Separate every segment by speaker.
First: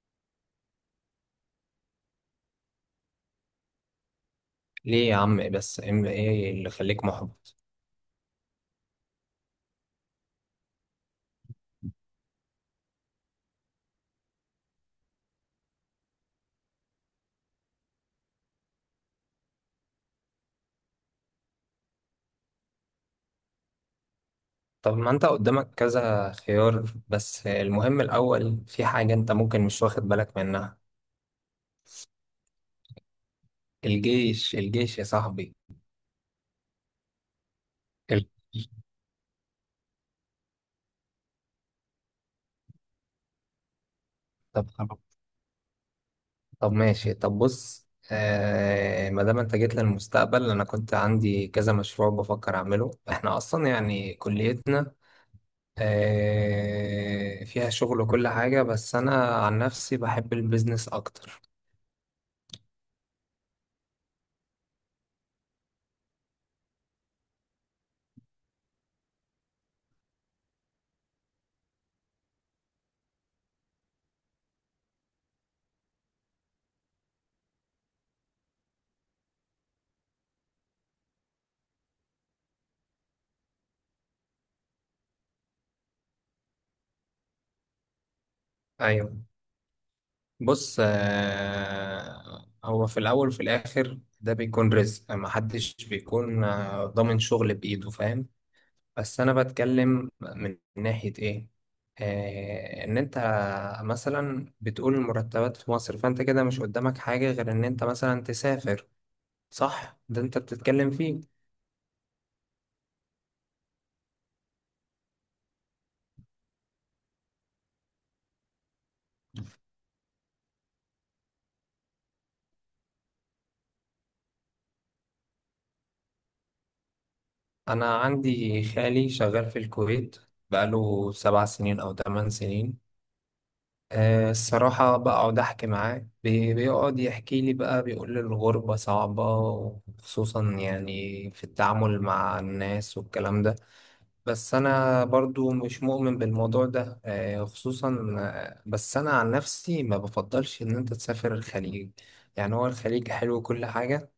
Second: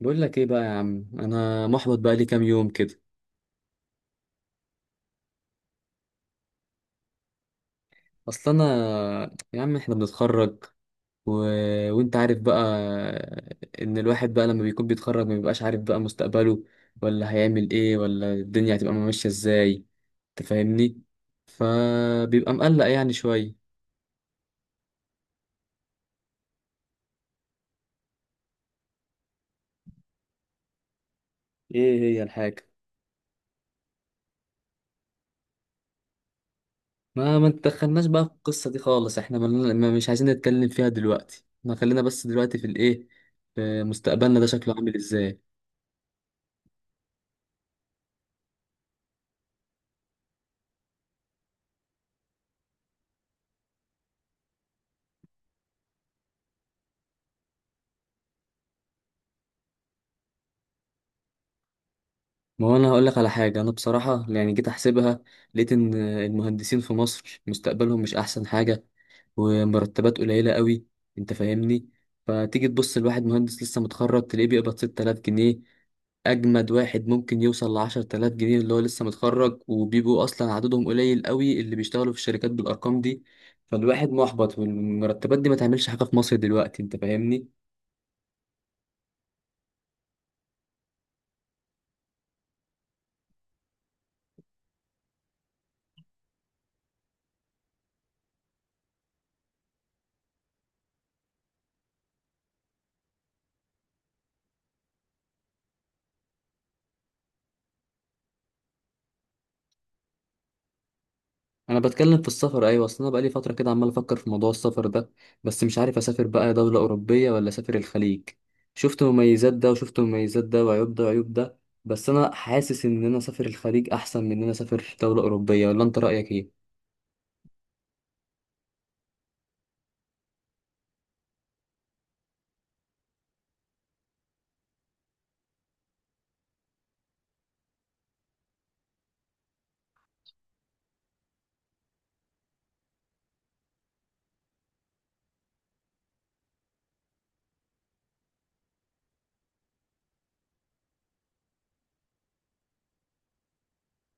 Speaker 1: بقول لك ايه بقى يا عم؟ انا محبط بقى لي كام يوم كده.
Speaker 2: ليه يا عم؟ إيه بس ايه اللي خليك محبط؟
Speaker 1: اصل انا يا عم، احنا بنتخرج و... وانت عارف بقى ان الواحد بقى لما بيكون بيتخرج ما بيبقاش عارف بقى مستقبله، ولا هيعمل ايه، ولا الدنيا هتبقى ماشية ازاي. تفهمني؟ فبيبقى مقلق يعني شوية.
Speaker 2: طب، ما انت قدامك كذا خيار، بس المهم الاول في حاجة انت ممكن مش واخد بالك منها.
Speaker 1: ايه هي الحاجة؟
Speaker 2: الجيش الجيش يا صاحبي.
Speaker 1: ما تدخلناش بقى في
Speaker 2: الجيش.
Speaker 1: القصة دي خالص، احنا ما مش عايزين نتكلم فيها دلوقتي، ما خلينا بس دلوقتي في الايه، في مستقبلنا ده
Speaker 2: طب
Speaker 1: شكله عامل
Speaker 2: طب
Speaker 1: ازاي.
Speaker 2: طب ماشي، طب بص، ما دام انت جيت للمستقبل انا كنت عندي كذا مشروع بفكر اعمله. احنا اصلا يعني كليتنا فيها شغل وكل حاجة، بس انا عن نفسي بحب البيزنس اكتر.
Speaker 1: ما هو انا هقول لك على حاجه، انا بصراحه يعني جيت احسبها، لقيت ان المهندسين في مصر مستقبلهم مش احسن حاجه، ومرتبات قليله قوي، انت فاهمني؟ فتيجي تبص لواحد مهندس لسه متخرج تلاقيه بيقبض 6000 جنيه، اجمد واحد ممكن يوصل ل 10000 جنيه اللي هو لسه متخرج، وبيبقوا اصلا عددهم قليل قوي اللي بيشتغلوا في الشركات بالارقام دي. فالواحد محبط، والمرتبات دي ما تعملش حاجه في مصر دلوقتي، انت فاهمني؟
Speaker 2: ايوه. بص، هو في الأول وفي الآخر ده بيكون رزق، محدش بيكون ضامن شغل بإيده، فاهم؟ بس أنا بتكلم من ناحية إيه؟ إن أنت مثلا بتقول المرتبات في مصر، فأنت كده مش قدامك حاجة غير إن أنت مثلا تسافر. صح؟ ده أنت بتتكلم فيه.
Speaker 1: انا بتكلم في السفر، ايوه، اصل انا بقالي فتره كده عمال افكر في موضوع السفر ده. بس مش عارف اسافر بقى دوله اوروبيه ولا اسافر الخليج. شفت مميزات ده وشفت مميزات ده، وعيوب ده وعيوب ده. بس انا حاسس ان انا اسافر الخليج احسن من ان انا اسافر دوله اوروبيه، ولا انت رايك ايه؟
Speaker 2: أنا عندي خالي شغال في الكويت، بقاله 7 سنين أو 8 سنين. الصراحة بقعد أحكي معاه، بيقعد يحكي لي بقى، بيقول لي الغربة صعبة، وخصوصا يعني في التعامل مع الناس والكلام ده. بس أنا برضو مش مؤمن بالموضوع ده، آه، خصوصا آه، بس أنا عن نفسي ما بفضلش إن أنت تسافر الخليج. يعني هو الخليج حلو كل حاجة،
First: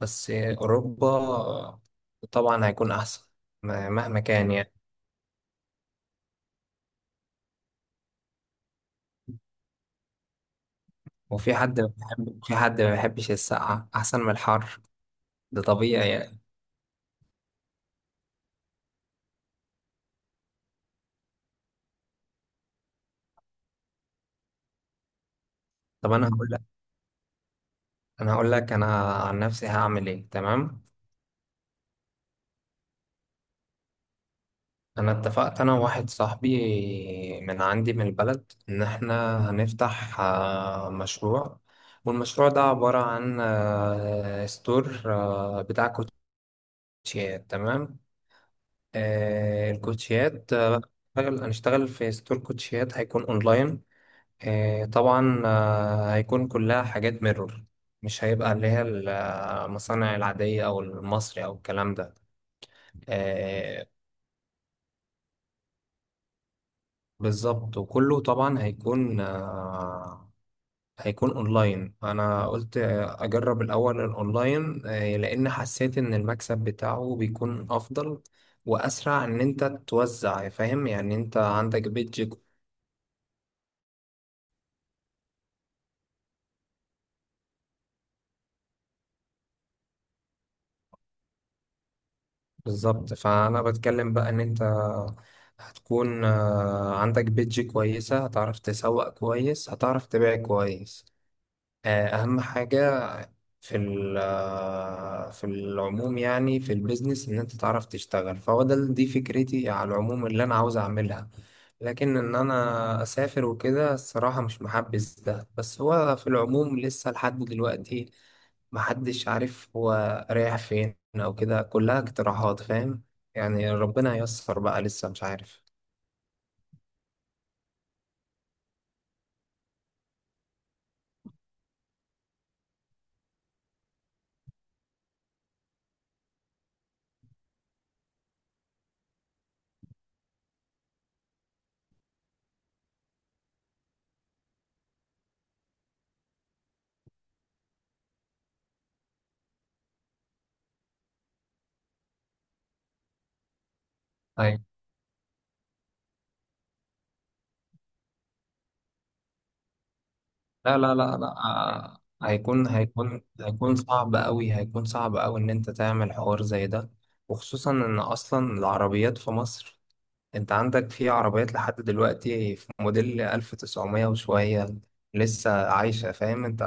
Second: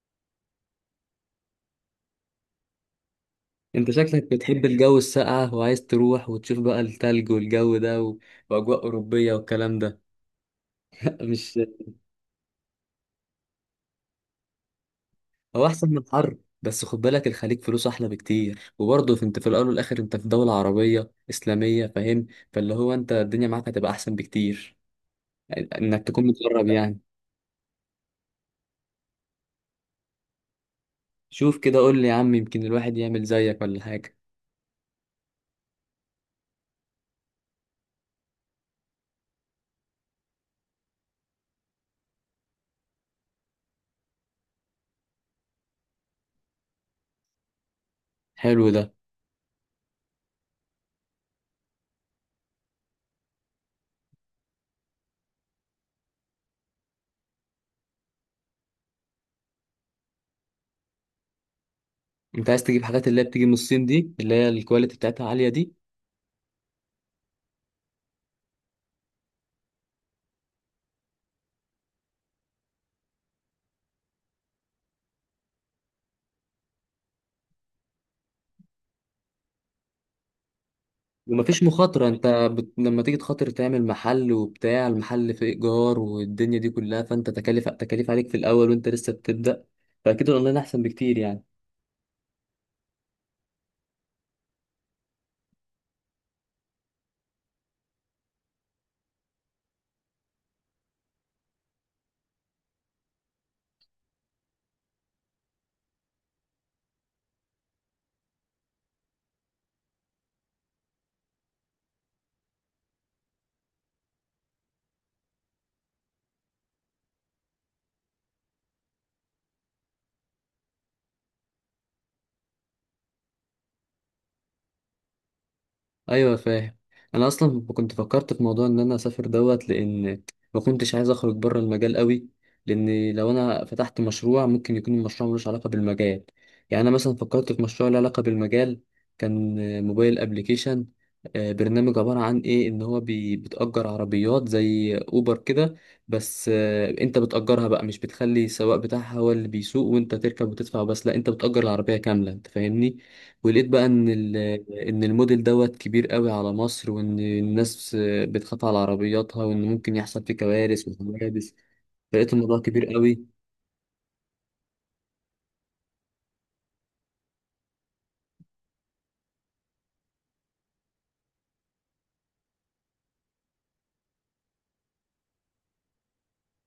Speaker 2: بس أوروبا طبعا هيكون أحسن.
Speaker 1: انت
Speaker 2: مهما
Speaker 1: شكلك
Speaker 2: كان
Speaker 1: بتحب
Speaker 2: يعني.
Speaker 1: الجو الساقع، وعايز تروح وتشوف بقى التلج والجو ده واجواء اوروبيه والكلام ده.
Speaker 2: وفي
Speaker 1: مش
Speaker 2: حد ما بيحب- في حد ما بيحبش السقعة أحسن من الحر، ده
Speaker 1: هو احسن من
Speaker 2: طبيعي
Speaker 1: الحر،
Speaker 2: يعني.
Speaker 1: بس خد بالك الخليج فلوس احلى بكتير، وبرضه انت في الاول والاخر انت في دولة عربية اسلامية، فاهم؟ فاللي هو انت الدنيا معاك هتبقى احسن بكتير، انك
Speaker 2: طب
Speaker 1: تكون
Speaker 2: انا هقول لك
Speaker 1: متغرب يعني.
Speaker 2: انا هقول لك انا عن نفسي هعمل ايه، تمام.
Speaker 1: شوف كده قول لي يا عم، يمكن الواحد يعمل زيك ولا حاجة.
Speaker 2: انا اتفقت انا وواحد صاحبي من عندي من البلد، ان احنا هنفتح مشروع. والمشروع ده عبارة عن ستور بتاع كوتشيات، تمام.
Speaker 1: حلو ده.
Speaker 2: الكوتشيات، هنشتغل في ستور كوتشيات هيكون اونلاين. طبعا هيكون كلها حاجات ميرور، مش هيبقى اللي هي المصانع العادية أو المصري أو الكلام ده.
Speaker 1: انت عايز تجيب حاجات اللي هي بتيجي من الصين
Speaker 2: آه
Speaker 1: دي، اللي هي الكواليتي بتاعتها عالية دي.
Speaker 2: بالظبط. وكله طبعا هيكون اونلاين. انا قلت اجرب الاول الاونلاين لان حسيت ان المكسب بتاعه بيكون افضل واسرع ان انت توزع، فاهم يعني؟ انت
Speaker 1: ومفيش
Speaker 2: عندك
Speaker 1: مخاطرة، انت
Speaker 2: بيدج.
Speaker 1: لما تيجي تخاطر تعمل محل، وبتاع المحل في ايجار والدنيا دي كلها، فانت تكاليف تكاليف عليك في الاول وانت لسه بتبدأ، فاكيد الاونلاين احسن بكتير يعني.
Speaker 2: بالظبط، فانا بتكلم بقى ان انت هتكون عندك بيدج كويسة، هتعرف تسوق كويس، هتعرف تبيع كويس. أهم حاجة في ال- آه، في العموم، يعني في البيزنس، إن أنت تعرف تشتغل. فهو ده دي فكرتي على العموم اللي أنا عاوز أعملها. لكن إن أنا أسافر وكده الصراحة مش محبذ ده. بس هو في العموم لسه لحد دلوقتي محدش عارف هو رايح فين، أو كده كلها اقتراحات، فاهم؟ يعني ربنا ييسر بقى، لسه مش عارف.
Speaker 1: ايوه فاهم. انا اصلا كنت فكرت في موضوع ان انا اسافر دوت، لان ما كنتش عايز اخرج بره المجال قوي، لان لو انا فتحت مشروع ممكن يكون المشروع ملوش علاقه بالمجال. يعني انا مثلا فكرت في مشروع له علاقه بالمجال. كان موبايل ابليكيشن، برنامج عباره عن ايه، ان هو بتأجر عربيات زي اوبر كده. بس انت بتأجرها بقى، مش بتخلي السواق بتاعها هو اللي بيسوق وانت تركب وتدفع بس، لا انت بتأجر العربيه كامله، انت فاهمني؟ ولقيت بقى ان الموديل دوت كبير قوي على مصر، وان الناس بتخاف على عربياتها، وان ممكن يحصل فيه
Speaker 2: لا،
Speaker 1: كوارث
Speaker 2: لا، لا، لا،
Speaker 1: وحوادث. فلقيت الموضوع
Speaker 2: هيكون
Speaker 1: كبير
Speaker 2: هيكون
Speaker 1: قوي.
Speaker 2: هيكون صعب أوي، هيكون صعب أوي إن أنت تعمل حوار زي ده. وخصوصا إن أصلا العربيات في مصر، أنت عندك في عربيات لحد دلوقتي في موديل 1900 وشوية لسه عايشة، فاهم أنت؟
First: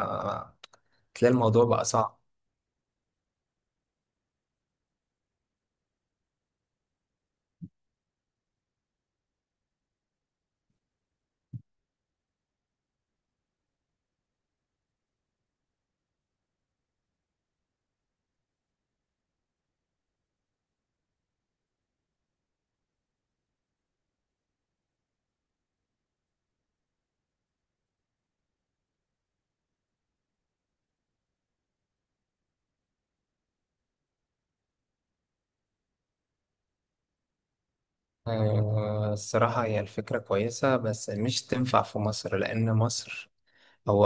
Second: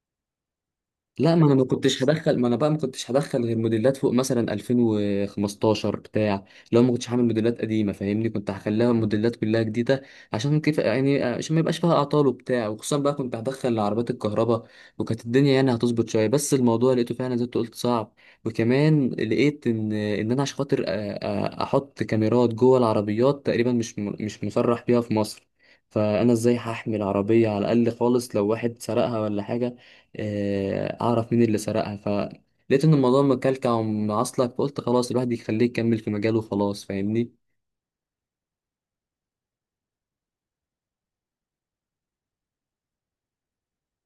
Speaker 2: تلاقي
Speaker 1: لا،
Speaker 2: الموضوع بقى صعب.
Speaker 1: ما انا بقى ما كنتش هدخل غير موديلات فوق مثلا 2015 بتاع. لو ما كنتش هعمل موديلات قديمه فاهمني، كنت هخليها موديلات كلها جديده، عشان كيف يعني، عشان ما يبقاش فيها اعطال وبتاع، وخصوصا بقى كنت هدخل عربيات الكهرباء. وكانت الدنيا يعني هتظبط شويه، بس الموضوع لقيته فعلا زي ما أنت قلت صعب. وكمان لقيت ان انا عشان خاطر احط كاميرات جوه العربيات تقريبا، مش مش مسرح بيها في مصر. فانا ازاي هحمل عربيه على الاقل خالص لو واحد سرقها ولا حاجه، اعرف مين اللي سرقها. فلقيت ان الموضوع مكلكع ومعصلك، فقلت خلاص الواحد يخليه يكمل في مجاله وخلاص، فاهمني؟
Speaker 2: الصراحة هي الفكرة كويسة، بس مش تنفع في مصر، لأن مصر هو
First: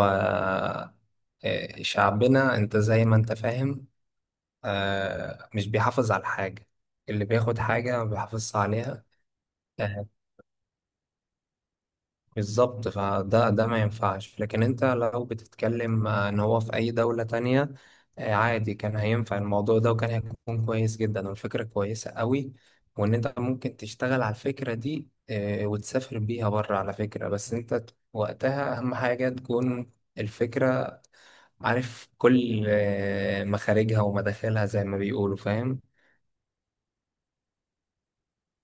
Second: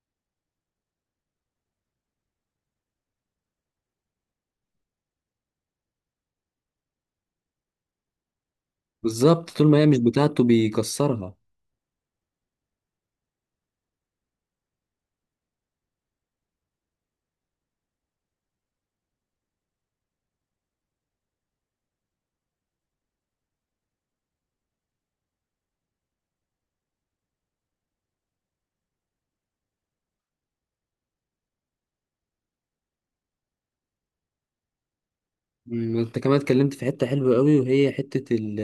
Speaker 2: آه، شعبنا أنت زي ما أنت فاهم. مش بيحافظ على الحاجة، اللي بياخد حاجة ما بيحافظش عليها.
Speaker 1: بالظبط، طول ما هي مش
Speaker 2: آه
Speaker 1: بتاعته بيكسرها.
Speaker 2: بالظبط، فده ما ينفعش. لكن انت لو بتتكلم ان هو في اي دولة تانية عادي كان هينفع الموضوع ده، وكان هيكون كويس جدا والفكرة كويسة قوي. وان انت ممكن تشتغل على الفكرة دي وتسافر بيها بره على فكرة. بس انت وقتها اهم حاجة تكون الفكرة، عارف كل مخارجها ومداخلها زي ما بيقولوا، فاهم؟
Speaker 1: انت كمان اتكلمت في حتة حلوة قوي، وهي حتة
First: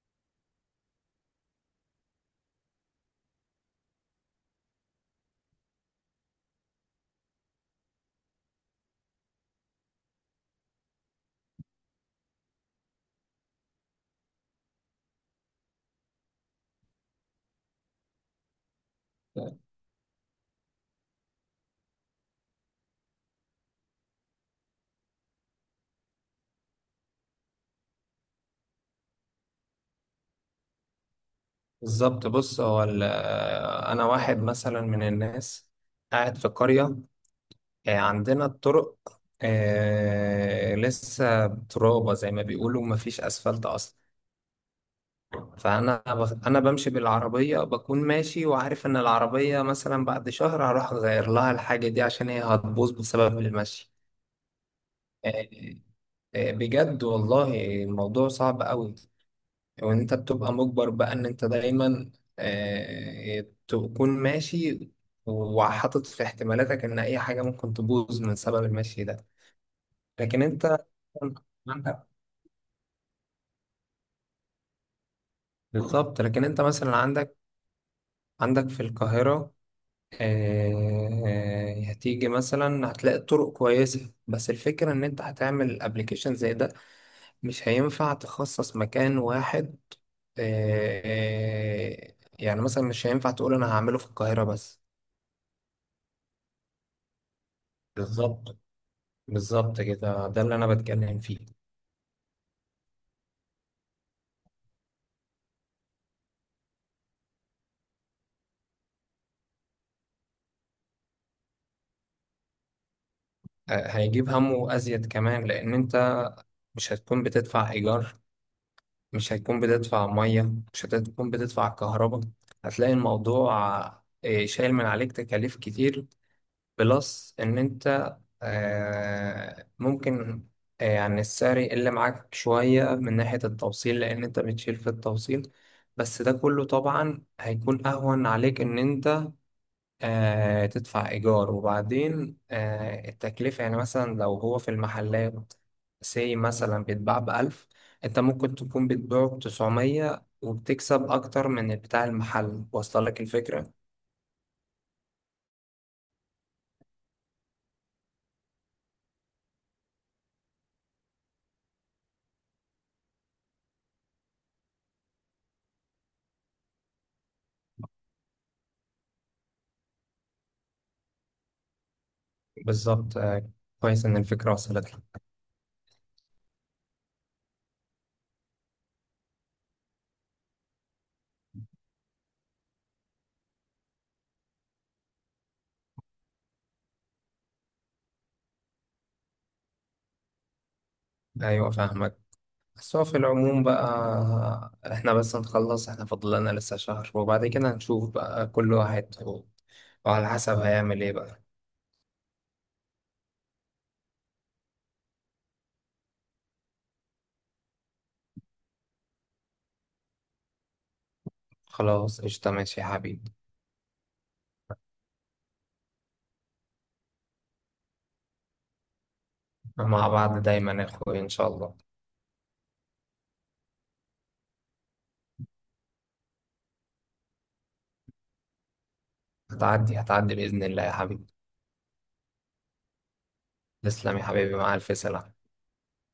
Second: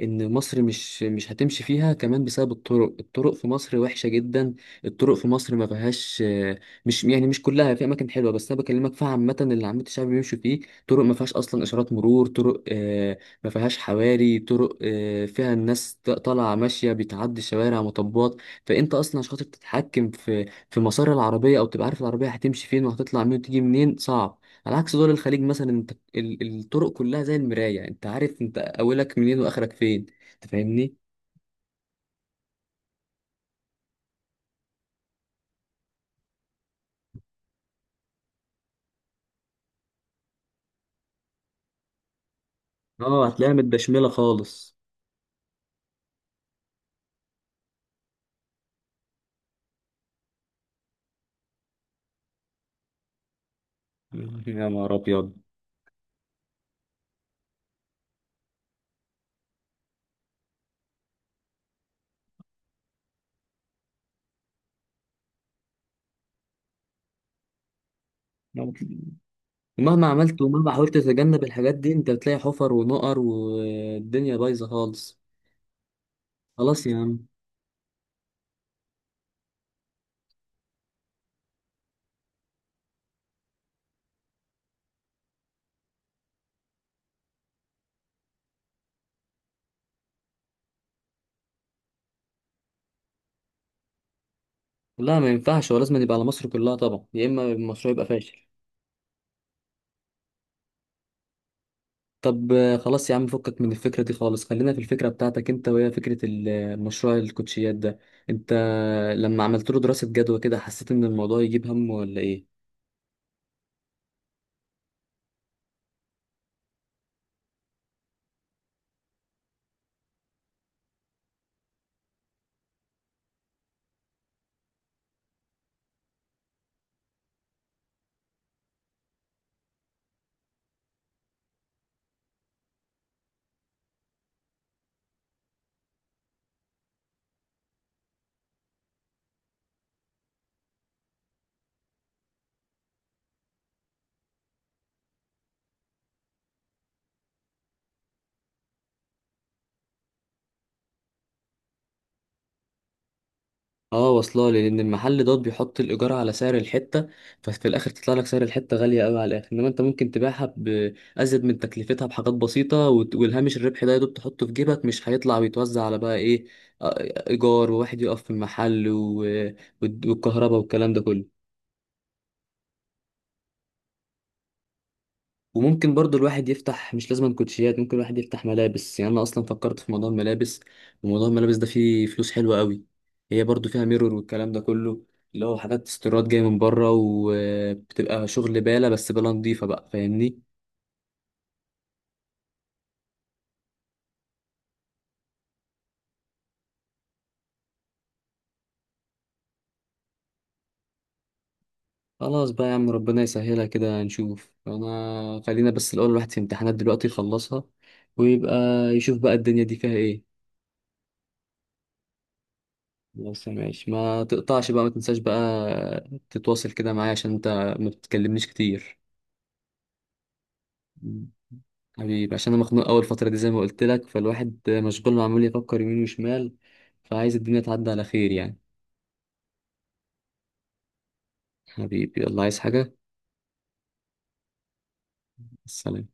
Speaker 1: ان مصر مش هتمشي فيها كمان بسبب الطرق. الطرق في مصر وحشة جدا. الطرق في مصر ما فيهاش مش يعني مش كلها في اماكن حلوة، بس انا بكلمك فيها عامة اللي عامة الشعب بيمشوا فيه. طرق ما فيهاش اصلا اشارات مرور، طرق ما فيهاش حواري، طرق فيها الناس طالعة ماشية بتعدي شوارع مطبات. فانت اصلا عشان خاطر تتحكم في مسار العربية او تبقى عارف العربية هتمشي فين وهتطلع منين وتيجي منين صعب. على عكس دول الخليج مثلا، انت الطرق كلها زي المراية، انت عارف انت اولك منين واخرك فين، انت فاهمني؟
Speaker 2: بالظبط. بص هو انا واحد مثلا من الناس قاعد في قرية. عندنا الطرق لسه ترابة زي ما بيقولوا، مفيش
Speaker 1: اه هتلاقيها
Speaker 2: اسفلت اصلا.
Speaker 1: متدشملة خالص.
Speaker 2: انا بمشي بالعربية بكون ماشي، وعارف ان العربية مثلا بعد شهر هروح اغير لها الحاجة دي، عشان هي هتبوظ بسبب المشي.
Speaker 1: يا نهار
Speaker 2: آه،
Speaker 1: ابيض.
Speaker 2: آه، بجد والله الموضوع صعب قوي. وان انت بتبقى مجبر بقى ان انت دايما تكون ماشي، وحاطط في احتمالاتك ان اي حاجه ممكن تبوظ من سبب المشي ده.
Speaker 1: مهما
Speaker 2: لكن
Speaker 1: عملت ومهما
Speaker 2: انت
Speaker 1: حاولت تتجنب الحاجات دي
Speaker 2: عندك
Speaker 1: انت بتلاقي حفر ونقر والدنيا بايظة خالص.
Speaker 2: بالظبط، لكن انت
Speaker 1: خلاص يا
Speaker 2: مثلا
Speaker 1: عم.
Speaker 2: عندك في القاهره. هتيجي مثلا هتلاقي طرق كويسه، بس الفكره ان انت هتعمل ابلكيشن زي ده، مش هينفع تخصص مكان واحد. يعني مثلا مش هينفع تقول انا هعمله في القاهره بس.
Speaker 1: لا ما ينفعش، هو لازم يبقى على مصر كلها طبعا، يا اما المشروع يبقى فاشل.
Speaker 2: بالظبط، بالظبط كده، ده اللي انا بتكلم فيه.
Speaker 1: طب خلاص يا عم، فكك من الفكرة دي خالص، خلينا في الفكرة بتاعتك انت، وهي فكرة المشروع الكوتشيات ده. انت لما عملت له دراسة جدوى كده، حسيت ان الموضوع يجيب هم ولا ايه؟
Speaker 2: هيجيب همه ازيد كمان، لان انت مش هتكون بتدفع ايجار، مش هتكون بتدفع ميه، مش هتكون بتدفع كهرباء. هتلاقي الموضوع شايل من عليك تكاليف كتير. بلس ان انت ممكن يعني السعر يقل معاك شوية من ناحية التوصيل، لان انت بتشيل في التوصيل. بس ده كله طبعا هيكون اهون عليك ان انت تدفع إيجار. وبعدين التكلفة، يعني مثلا لو هو في المحلات سي مثلا بيتباع بـ1000، أنت ممكن تكون بتبيعه بـ900 وبتكسب أكتر من بتاع المحل، واصلة لك الفكرة؟
Speaker 1: اه واصله لي، لان المحل دوت بيحط الايجار على سعر الحتة، ففي الاخر تطلع لك سعر الحتة غالية قوي على الاخر. انما انت ممكن تبيعها بازيد من تكلفتها بحاجات بسيطة والهامش الربح ده يا دوب تحطه في جيبك، مش هيطلع ويتوزع على بقى ايه، ايجار وواحد يقف في المحل والكهرباء والكلام ده كله.
Speaker 2: بالظبط. كويس إن الفكرة وصلت لك.
Speaker 1: وممكن برضو الواحد يفتح مش لازم كوتشيات، ممكن الواحد يفتح ملابس. يعني انا اصلا فكرت في موضوع الملابس، وموضوع الملابس ده فيه فلوس حلوة قوي. هي برضو فيها ميرور والكلام ده كله، اللي هو حاجات استيراد جاية من بره، وبتبقى شغل بالة، بس بالة نضيفة بقى، فاهمني؟
Speaker 2: أيوة، فاهمك. بس هو في العموم بقى، إحنا بس نخلص، إحنا فاضل لنا لسه شهر، وبعد كده هنشوف بقى كل واحد وعلى حسب هيعمل إيه بقى.
Speaker 1: خلاص بقى يا عم، ربنا يسهلها كده نشوف. انا خلينا بس الاول الواحد في امتحانات دلوقتي يخلصها، ويبقى يشوف بقى الدنيا دي فيها ايه.
Speaker 2: خلاص، قشطة، ماشي يا حبيبي.
Speaker 1: بس ماشي، ما تقطعش بقى، ما تنساش بقى تتواصل كده معايا، عشان انت ما بتكلمنيش كتير.
Speaker 2: مع بعض دايما يا اخوي، ان
Speaker 1: مم.
Speaker 2: شاء الله.
Speaker 1: حبيبي عشان انا مخنوق اول فتره دي زي ما قلت لك، فالواحد مشغول، ما عمال يفكر يمين وشمال، فعايز الدنيا تعدي على خير يعني.
Speaker 2: هتعدي باذن الله يا حبيبي.
Speaker 1: حبيبي، يلا عايز حاجه؟
Speaker 2: تسلم يا حبيبي، مع الف سلامه.
Speaker 1: سلام.